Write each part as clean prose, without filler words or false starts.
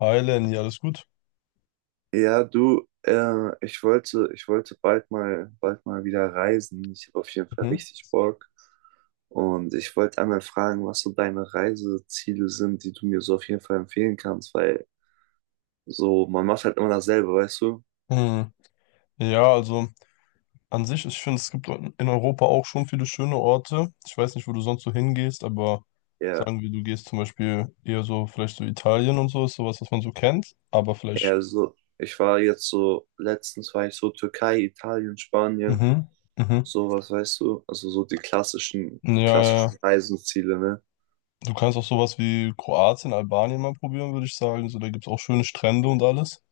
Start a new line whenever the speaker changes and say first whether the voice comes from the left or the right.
left: Hi Lenny, alles gut?
right: Ja, du, ich wollte bald mal wieder reisen. Ich habe auf jeden Fall
left: Mhm.
right: richtig Bock. Und ich wollte einmal fragen, was so deine Reiseziele sind, die du mir so auf jeden Fall empfehlen kannst, weil so, man macht halt immer dasselbe, weißt du?
left: Hm. Ja, also an sich, ich finde, es gibt in Europa auch schon viele schöne Orte. Ich weiß nicht, wo du sonst so hingehst, aber
right: Ja,
left: sagen wir, du gehst zum Beispiel eher so, vielleicht so Italien und so, ist sowas, was man so kennt, aber vielleicht.
right: eher so. Ich war jetzt so, letztens war ich so Türkei, Italien, Spanien,
left: Mhm. Mhm.
right: sowas, weißt du? Also so die
left: Ja, ja.
right: klassischen Reiseziele, ne?
left: Du kannst auch sowas wie Kroatien, Albanien mal probieren, würde ich sagen. So, da gibt es auch schöne Strände und alles.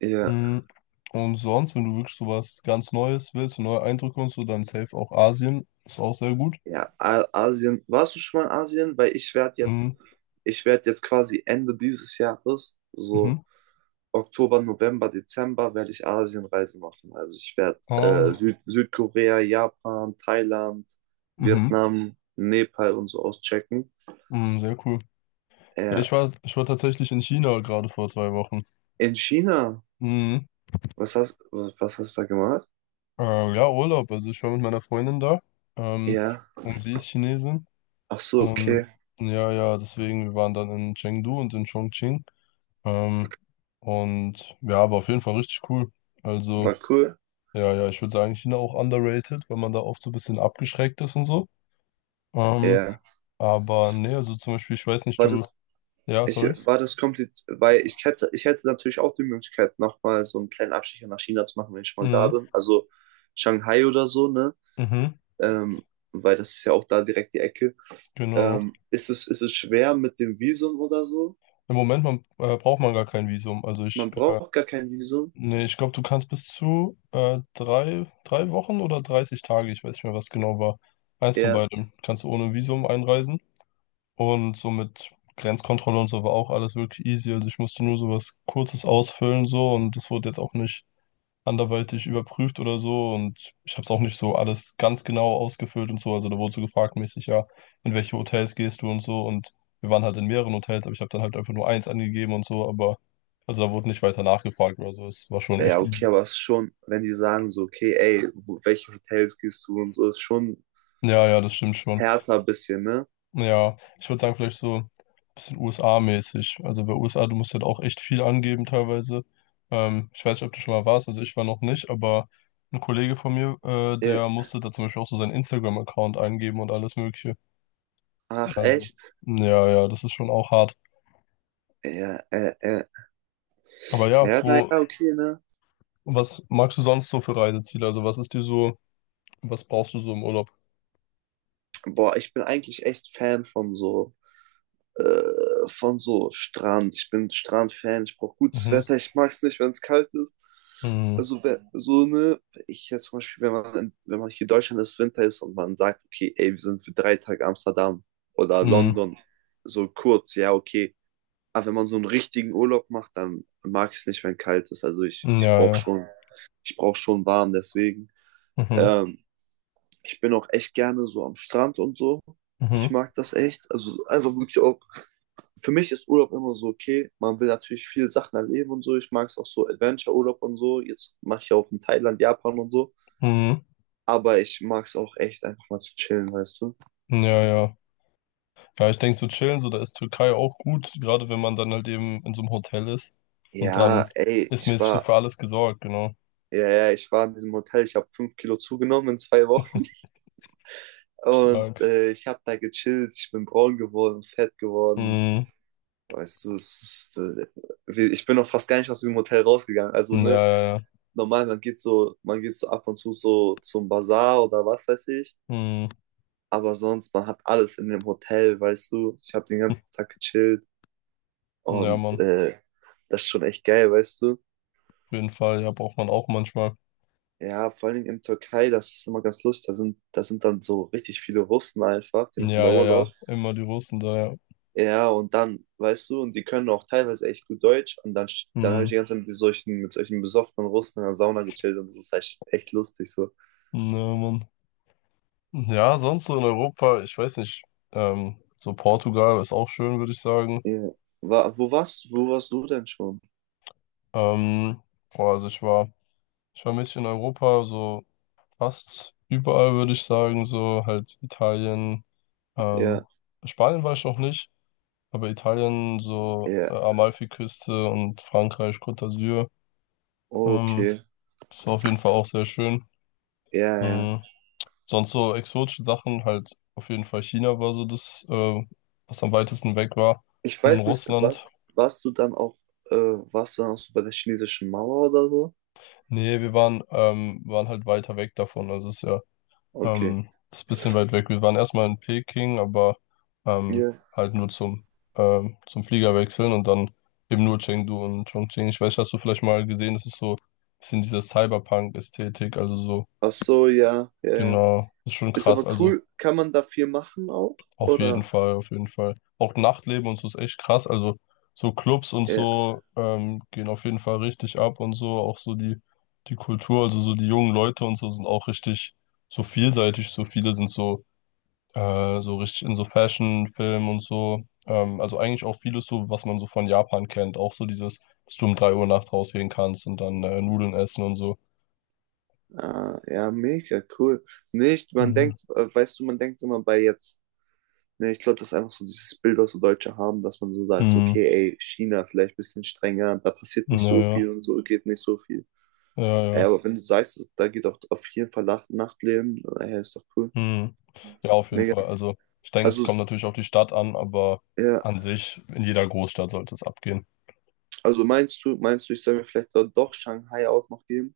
right: Ja.
left: Mhm. Und sonst, wenn du wirklich sowas ganz Neues willst, so neue Eindrücke und so, dann safe auch Asien. Ist auch sehr gut.
right: Ja, Asien. Warst du schon mal in Asien? Weil
left: Mhm.
right: ich werde jetzt quasi Ende dieses Jahres,
left: Mhm.
right: so Oktober, November, Dezember, werde ich Asienreise machen. Also ich werde
left: Ah,
right: Südkorea, Japan, Thailand,
left: Mhm.
right: Vietnam, Nepal und so auschecken.
left: Mhm, sehr cool. Ja,
right: Ja,
left: ich war tatsächlich in China gerade vor 2 Wochen.
right: in China.
left: Mhm.
right: Was hast du da gemacht?
left: Ja, Urlaub. Also ich war mit meiner Freundin da. Ähm,
right: Ja.
left: und sie ist Chinesin.
right: Ach so,
left: Und
right: okay.
left: ja, ja, deswegen, wir waren dann in Chengdu und in Chongqing. Ähm, und ja, aber auf jeden Fall richtig cool. Also,
right: War cool.
left: ja, ja, ich würde sagen, China auch underrated, weil man da oft so ein bisschen abgeschreckt ist und so. Ähm,
right: Ja.
left: aber nee, also zum Beispiel, ich weiß nicht,
right: War
left: du.
right: das,
left: Ja,
right: Ich äh,
left: sorry.
right: war das kompliziert, weil ich hätte natürlich auch die Möglichkeit, nochmal so einen kleinen Abstecher nach China zu machen, wenn ich schon mal da
left: Mhm.
right: bin. Also Shanghai oder so, ne?
left: Mhm.
right: Ähm, weil das ist ja auch da direkt die Ecke.
left: Genau.
right: Ist es schwer mit dem Visum oder so?
left: Im Moment man, braucht man gar kein Visum. Also ich,
right: Man braucht gar kein Visum.
left: nee, ich glaube, du kannst bis zu drei Wochen oder 30 Tage, ich weiß nicht mehr, was genau war. Eins von
right: Ja,
left: beidem. Kannst du ohne Visum einreisen. Und so mit Grenzkontrolle und so war auch alles wirklich easy. Also ich musste nur so was Kurzes ausfüllen so und das wurde jetzt auch nicht anderweitig überprüft oder so und ich habe es auch nicht so alles ganz genau ausgefüllt und so. Also da wurde so gefragt mäßig, ja, in welche Hotels gehst du und so und wir waren halt in mehreren Hotels, aber ich habe dann halt einfach nur eins angegeben und so, aber also da wurde nicht weiter nachgefragt oder so. Es war schon
right: ja,
left: echt
right: okay,
left: easy.
right: aber es ist schon, wenn die sagen so, okay, ey, welche Hotels gehst du und so, ist schon
left: Ja, ja, das stimmt schon.
right: härter ein bisschen, ne?
left: Ja, ich würde sagen, vielleicht so ein bisschen USA-mäßig. Also bei USA, du musst halt auch echt viel angeben teilweise. Ich weiß nicht, ob du schon mal warst, also ich war noch nicht, aber ein Kollege von mir,
right: Ja,
left: der musste da zum Beispiel auch so seinen Instagram-Account eingeben und alles Mögliche.
right: ach,
left: Also,
right: echt?
left: ja, ja, das ist schon auch hart.
right: Ja.
left: Aber ja,
right: Ja, naja, okay, ne?
left: was magst du sonst so für Reiseziele? Also was ist dir so, was brauchst du so im Urlaub?
right: Boah, ich bin eigentlich echt Fan von so Strand. Ich bin Strand-Fan, ich brauche gutes
left: Mhm.
right: Wetter, ich mag es nicht, wenn es kalt ist.
left: Mhm.
right: Also, ja. wenn, so eine, ich jetzt zum Beispiel, wenn man hier in Deutschland ist, Winter ist und man sagt, okay, ey, wir sind für 3 Tage Amsterdam oder
left: Mhm.
right: London, so kurz, ja, okay. Aber wenn man so einen richtigen Urlaub macht, dann mag ich es nicht, wenn kalt ist. Also
left: Mhm. Ja, ja.
right: ich brauche schon warm, deswegen.
left: Mhm.
right: Ähm, Ich bin auch echt gerne so am Strand und so. Ich
left: Mhm.
right: mag das echt. Also einfach wirklich auch für mich ist Urlaub immer so, okay, man will natürlich viele Sachen erleben und so. Ich mag es auch so Adventure-Urlaub und so. Jetzt mache ich ja auch in Thailand, Japan und so.
left: Mhm.
right: Aber ich mag es auch echt einfach mal zu chillen, weißt du?
left: Ja, ja. Ja, ich denke, so chillen, so da ist Türkei auch gut, gerade wenn man dann halt eben in so einem Hotel ist. Und
right: Ja,
left: dann
right: ey,
left: ist mäßig so für alles gesorgt, genau.
right: ja, ja, ich war in diesem Hotel. Ich habe 5 Kilo zugenommen in 2 Wochen. Und
left: Stark.
right: ich habe da gechillt. Ich bin braun geworden, fett geworden.
left: Mhm.
right: Weißt du, ich bin noch fast gar nicht aus diesem Hotel rausgegangen. Also,
left: Ja,
right: ne,
left: ja, ja.
right: normal, man geht so ab und zu so zum Bazar oder was weiß ich.
left: Mhm.
right: Aber sonst, man hat alles in dem Hotel, weißt du. Ich habe den ganzen Tag gechillt
left: Ja,
right: und
left: Mann.
right: das ist schon echt geil, weißt du.
left: Auf jeden Fall. Ja, braucht man auch manchmal.
right: Ja, vor allem in Türkei, das ist immer ganz lustig. Da sind dann so richtig viele Russen einfach, die machen da
left: Ja, ja,
right: Urlaub.
left: ja. Immer die Russen da, ja.
right: Ja, und dann, weißt du, und die können auch teilweise echt gut Deutsch. Und dann habe ich die
left: Mhm.
right: ganze Zeit mit mit solchen besoffenen Russen in der Sauna gechillt und das ist echt, echt lustig so.
left: Ja, Mann. Ja, sonst so in Europa, ich weiß nicht. So Portugal ist auch schön, würde ich sagen.
right: Ja. Wo warst du denn schon?
left: Ähm, Boah, also ich war mäßig in Europa, so. Fast überall würde ich sagen, so halt Italien, ähm,
right: Ja,
left: Spanien war ich noch nicht, aber Italien, so
right: ja,
left: Amalfiküste und Frankreich, Côte d'Azur, ähm,
right: okay.
left: ist auf jeden Fall auch sehr schön.
right: Ja, ja.
left: Mhm. Sonst so exotische Sachen, halt auf jeden Fall China war so das, was am weitesten weg war.
right: Ich
left: Und in
right: weiß nicht,
left: Russland,
right: warst du dann auch so bei der chinesischen Mauer oder so?
left: nee, wir waren halt weiter weg davon, also es ist ja
right: Okay.
left: Das ist ein bisschen weit weg. Wir waren erstmal in Peking, aber
right: Ja.
left: halt nur zum Flieger wechseln und dann eben nur Chengdu und Chongqing. Ich weiß, hast du vielleicht mal gesehen, das ist so ein bisschen diese Cyberpunk-Ästhetik, also so,
right: Ach so, ja, ja, ja.
left: genau, das ist schon
right: Ist
left: krass.
right: aber
left: Also
right: cool. Kann man da viel machen auch?
left: auf jeden
right: Oder?
left: Fall, auf jeden Fall. Auch Nachtleben und so ist echt krass. Also so Clubs und
right: Ja,
left: so gehen auf jeden Fall richtig ab und so. Auch so die Kultur, also so die jungen Leute und so sind auch richtig so vielseitig. So viele sind so richtig in so Fashion, Film und so. Also eigentlich auch vieles so, was man so von Japan kennt. Auch so dieses, dass du um 3 Uhr nachts rausgehen kannst und dann Nudeln essen und so.
right: ah, ja, mega cool. Nicht, man
left: Mhm.
right: denkt, weißt du, man denkt immer bei jetzt, ne, ich glaube, das ist einfach so dieses Bild, was so Deutsche haben, dass man so sagt,
left: Mhm.
right: okay, ey, China vielleicht ein bisschen strenger, da passiert
left: Ja,
right: nicht so
left: ja,
right: viel und so geht nicht so viel.
left: ja,
right: Ja,
left: ja.
right: aber wenn du sagst, da geht auch auf jeden Fall Nachtleben, ja, ist doch cool.
left: Mhm. Ja, auf jeden
right: Mega.
left: Fall. Also ich denke, es
right: Also,
left: kommt natürlich auf die Stadt an, aber
right: ja,
left: an sich, in jeder Großstadt sollte es abgehen.
right: also meinst du, ich soll mir vielleicht dort doch Shanghai auch noch geben?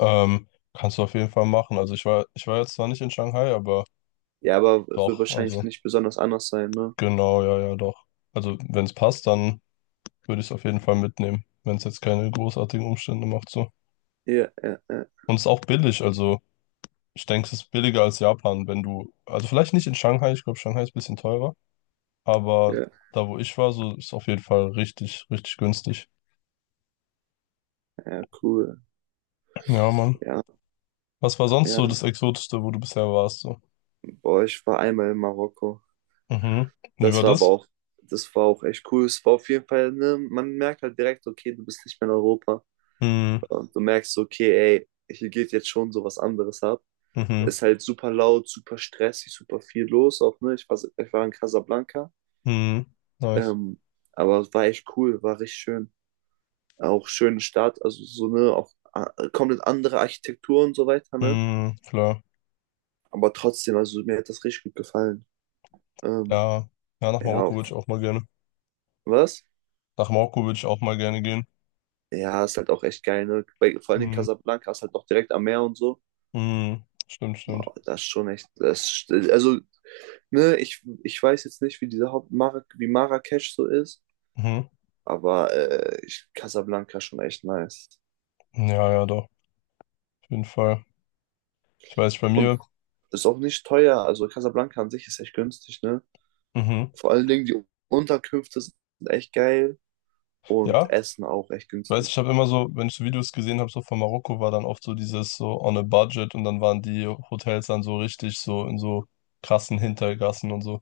left: Kannst du auf jeden Fall machen. Also ich war jetzt zwar nicht in Shanghai, aber
right: Ja, aber es wird
left: doch,
right: wahrscheinlich
left: also
right: nicht besonders anders sein, ne?
left: genau, ja, ja, doch. Also wenn es passt, dann. Würde ich es auf jeden Fall mitnehmen, wenn es jetzt keine großartigen Umstände macht so.
right: Ja, ja, ja,
left: Und es ist auch billig, also ich denke, es ist billiger als Japan, wenn du, also vielleicht nicht in Shanghai, ich glaube, Shanghai ist ein bisschen teurer, aber
right: ja,
left: da wo ich war, so ist es auf jeden Fall richtig, richtig günstig.
right: ja, cool.
left: Ja, Mann.
right: Ja,
left: Was war sonst
right: ja.
left: so das Exotischste, wo du bisher warst so?
right: Boah, ich war einmal in Marokko.
left: Mhm. Wie war
right: Das war aber
left: das?
right: auch, das war auch echt cool. Es war auf jeden Fall, ne, man merkt halt direkt, okay, du bist nicht mehr in Europa.
left: Mhm.
right: Und du merkst, okay, ey, hier geht jetzt schon so was anderes ab.
left: Mhm.
right: Ist halt super laut, super stressig, super viel los auch, ne? Ich war in Casablanca.
left: Mhm. Nice.
right: Ähm, aber es war echt cool, war richtig schön. Auch schöne Stadt, also so, ne, auch komplett andere Architektur und so weiter, ne?
left: Mhm. Klar.
right: Aber trotzdem, also mir hat das richtig gut gefallen. Ähm,
left: Ja. Ja, nach
right: ja,
left: Marokko würde ich auch mal gerne.
right: was?
left: Nach Marokko würde ich auch mal gerne gehen.
right: Ja, ist halt auch echt geil, ne? Vor allem in
left: Mhm.
right: Casablanca ist halt auch direkt am Meer und so.
left: Mhm. Stimmt, stimmt.
right: Wow, das ist schon echt, also, ne, ich weiß jetzt nicht, wie diese Haupt Mar wie Marrakesch so ist,
left: Mhm.
right: aber Casablanca ist schon echt nice.
left: Ja, ja, doch, auf jeden Fall. Ich weiß, bei
right: Und
left: mir,
right: ist auch nicht teuer, also Casablanca an sich ist echt günstig, ne?
left: mhm.
right: Vor allen Dingen die Unterkünfte sind echt geil und
left: Ja,
right: Essen auch echt
left: ich weiß, ich
right: günstig.
left: habe immer so, wenn ich so Videos gesehen habe, so von Marokko, war dann oft so dieses so on a budget und dann waren die Hotels dann so richtig so in so krassen Hintergassen und so.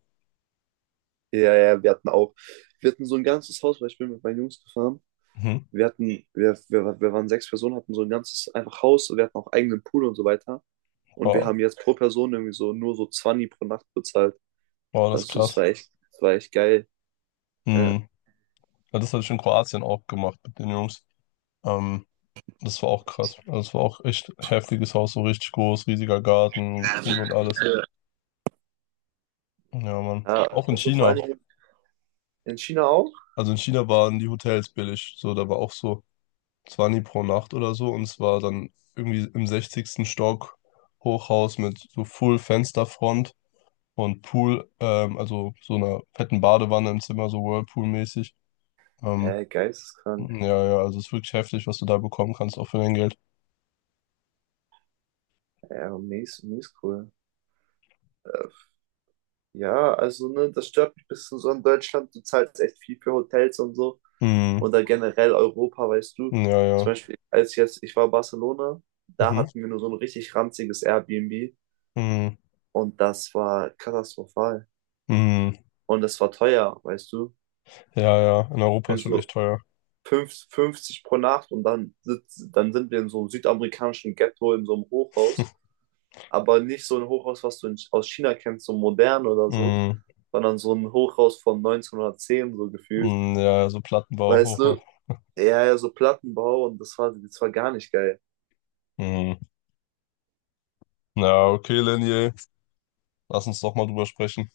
right: Ja, ja, wir hatten so ein ganzes Haus, weil ich bin mit meinen Jungs gefahren.
left: Mhm.
right: Wir hatten, wir waren 6 Personen, hatten so ein ganzes einfach Haus, wir hatten auch eigenen Pool und so weiter. Und wir
left: Wow,
right: haben jetzt pro Person irgendwie so nur so 20 pro Nacht bezahlt.
left: wow, das ist
right: Also
left: krass.
right: es war echt geil. Ja,
left: Mhm. Ja, das habe ich in Kroatien auch gemacht mit den Jungs. Ähm, Das war auch krass. Also, das war auch echt heftiges Haus, so richtig groß, riesiger Garten, Pool und alles. Ja, Mann.
right: ja
left: Auch in
right: also vor allen
left: China.
right: Dingen in China auch.
left: Also in China waren die Hotels billig. So, da war auch so, 20 pro Nacht oder so und es war dann irgendwie im 60. Stock Hochhaus mit so Full Fensterfront und Pool, also so einer fetten Badewanne im Zimmer, so Whirlpool-mäßig. Ähm,
right: Geisteskrank.
left: ja, ja, also es ist wirklich heftig, was du da bekommen kannst, auch für dein Geld.
right: Ja, mies, mies cool. Äh, Ja, also ne, das stört mich ein bisschen so in Deutschland. Du zahlst echt viel für Hotels und so.
left: Mhm.
right: Oder generell Europa, weißt du.
left: Ja,
right: Zum
left: ja.
right: Beispiel, ich war in Barcelona, da
left: Mhm.
right: hatten wir nur so ein richtig ranziges Airbnb
left: Mhm.
right: und das war katastrophal.
left: Mhm.
right: Und das war teuer, weißt du.
left: Ja, ja, in Europa ist
right: Irgendwie
left: schon echt
right: so
left: teuer.
right: 50 pro Nacht und dann sind wir in so einem südamerikanischen Ghetto, in so einem Hochhaus. Aber nicht so ein Hochhaus, was du aus China kennst, so modern oder so,
left: Mhm.
right: sondern so ein Hochhaus von 1910 so gefühlt.
left: Mhm. Ja, ja, so Plattenbau,
right: Weißt
left: Hochhaus.
right: du? Ja, ja, so Plattenbau und das war gar nicht geil.
left: Mhm. Ja, okay, Lenny, lass uns doch mal drüber sprechen.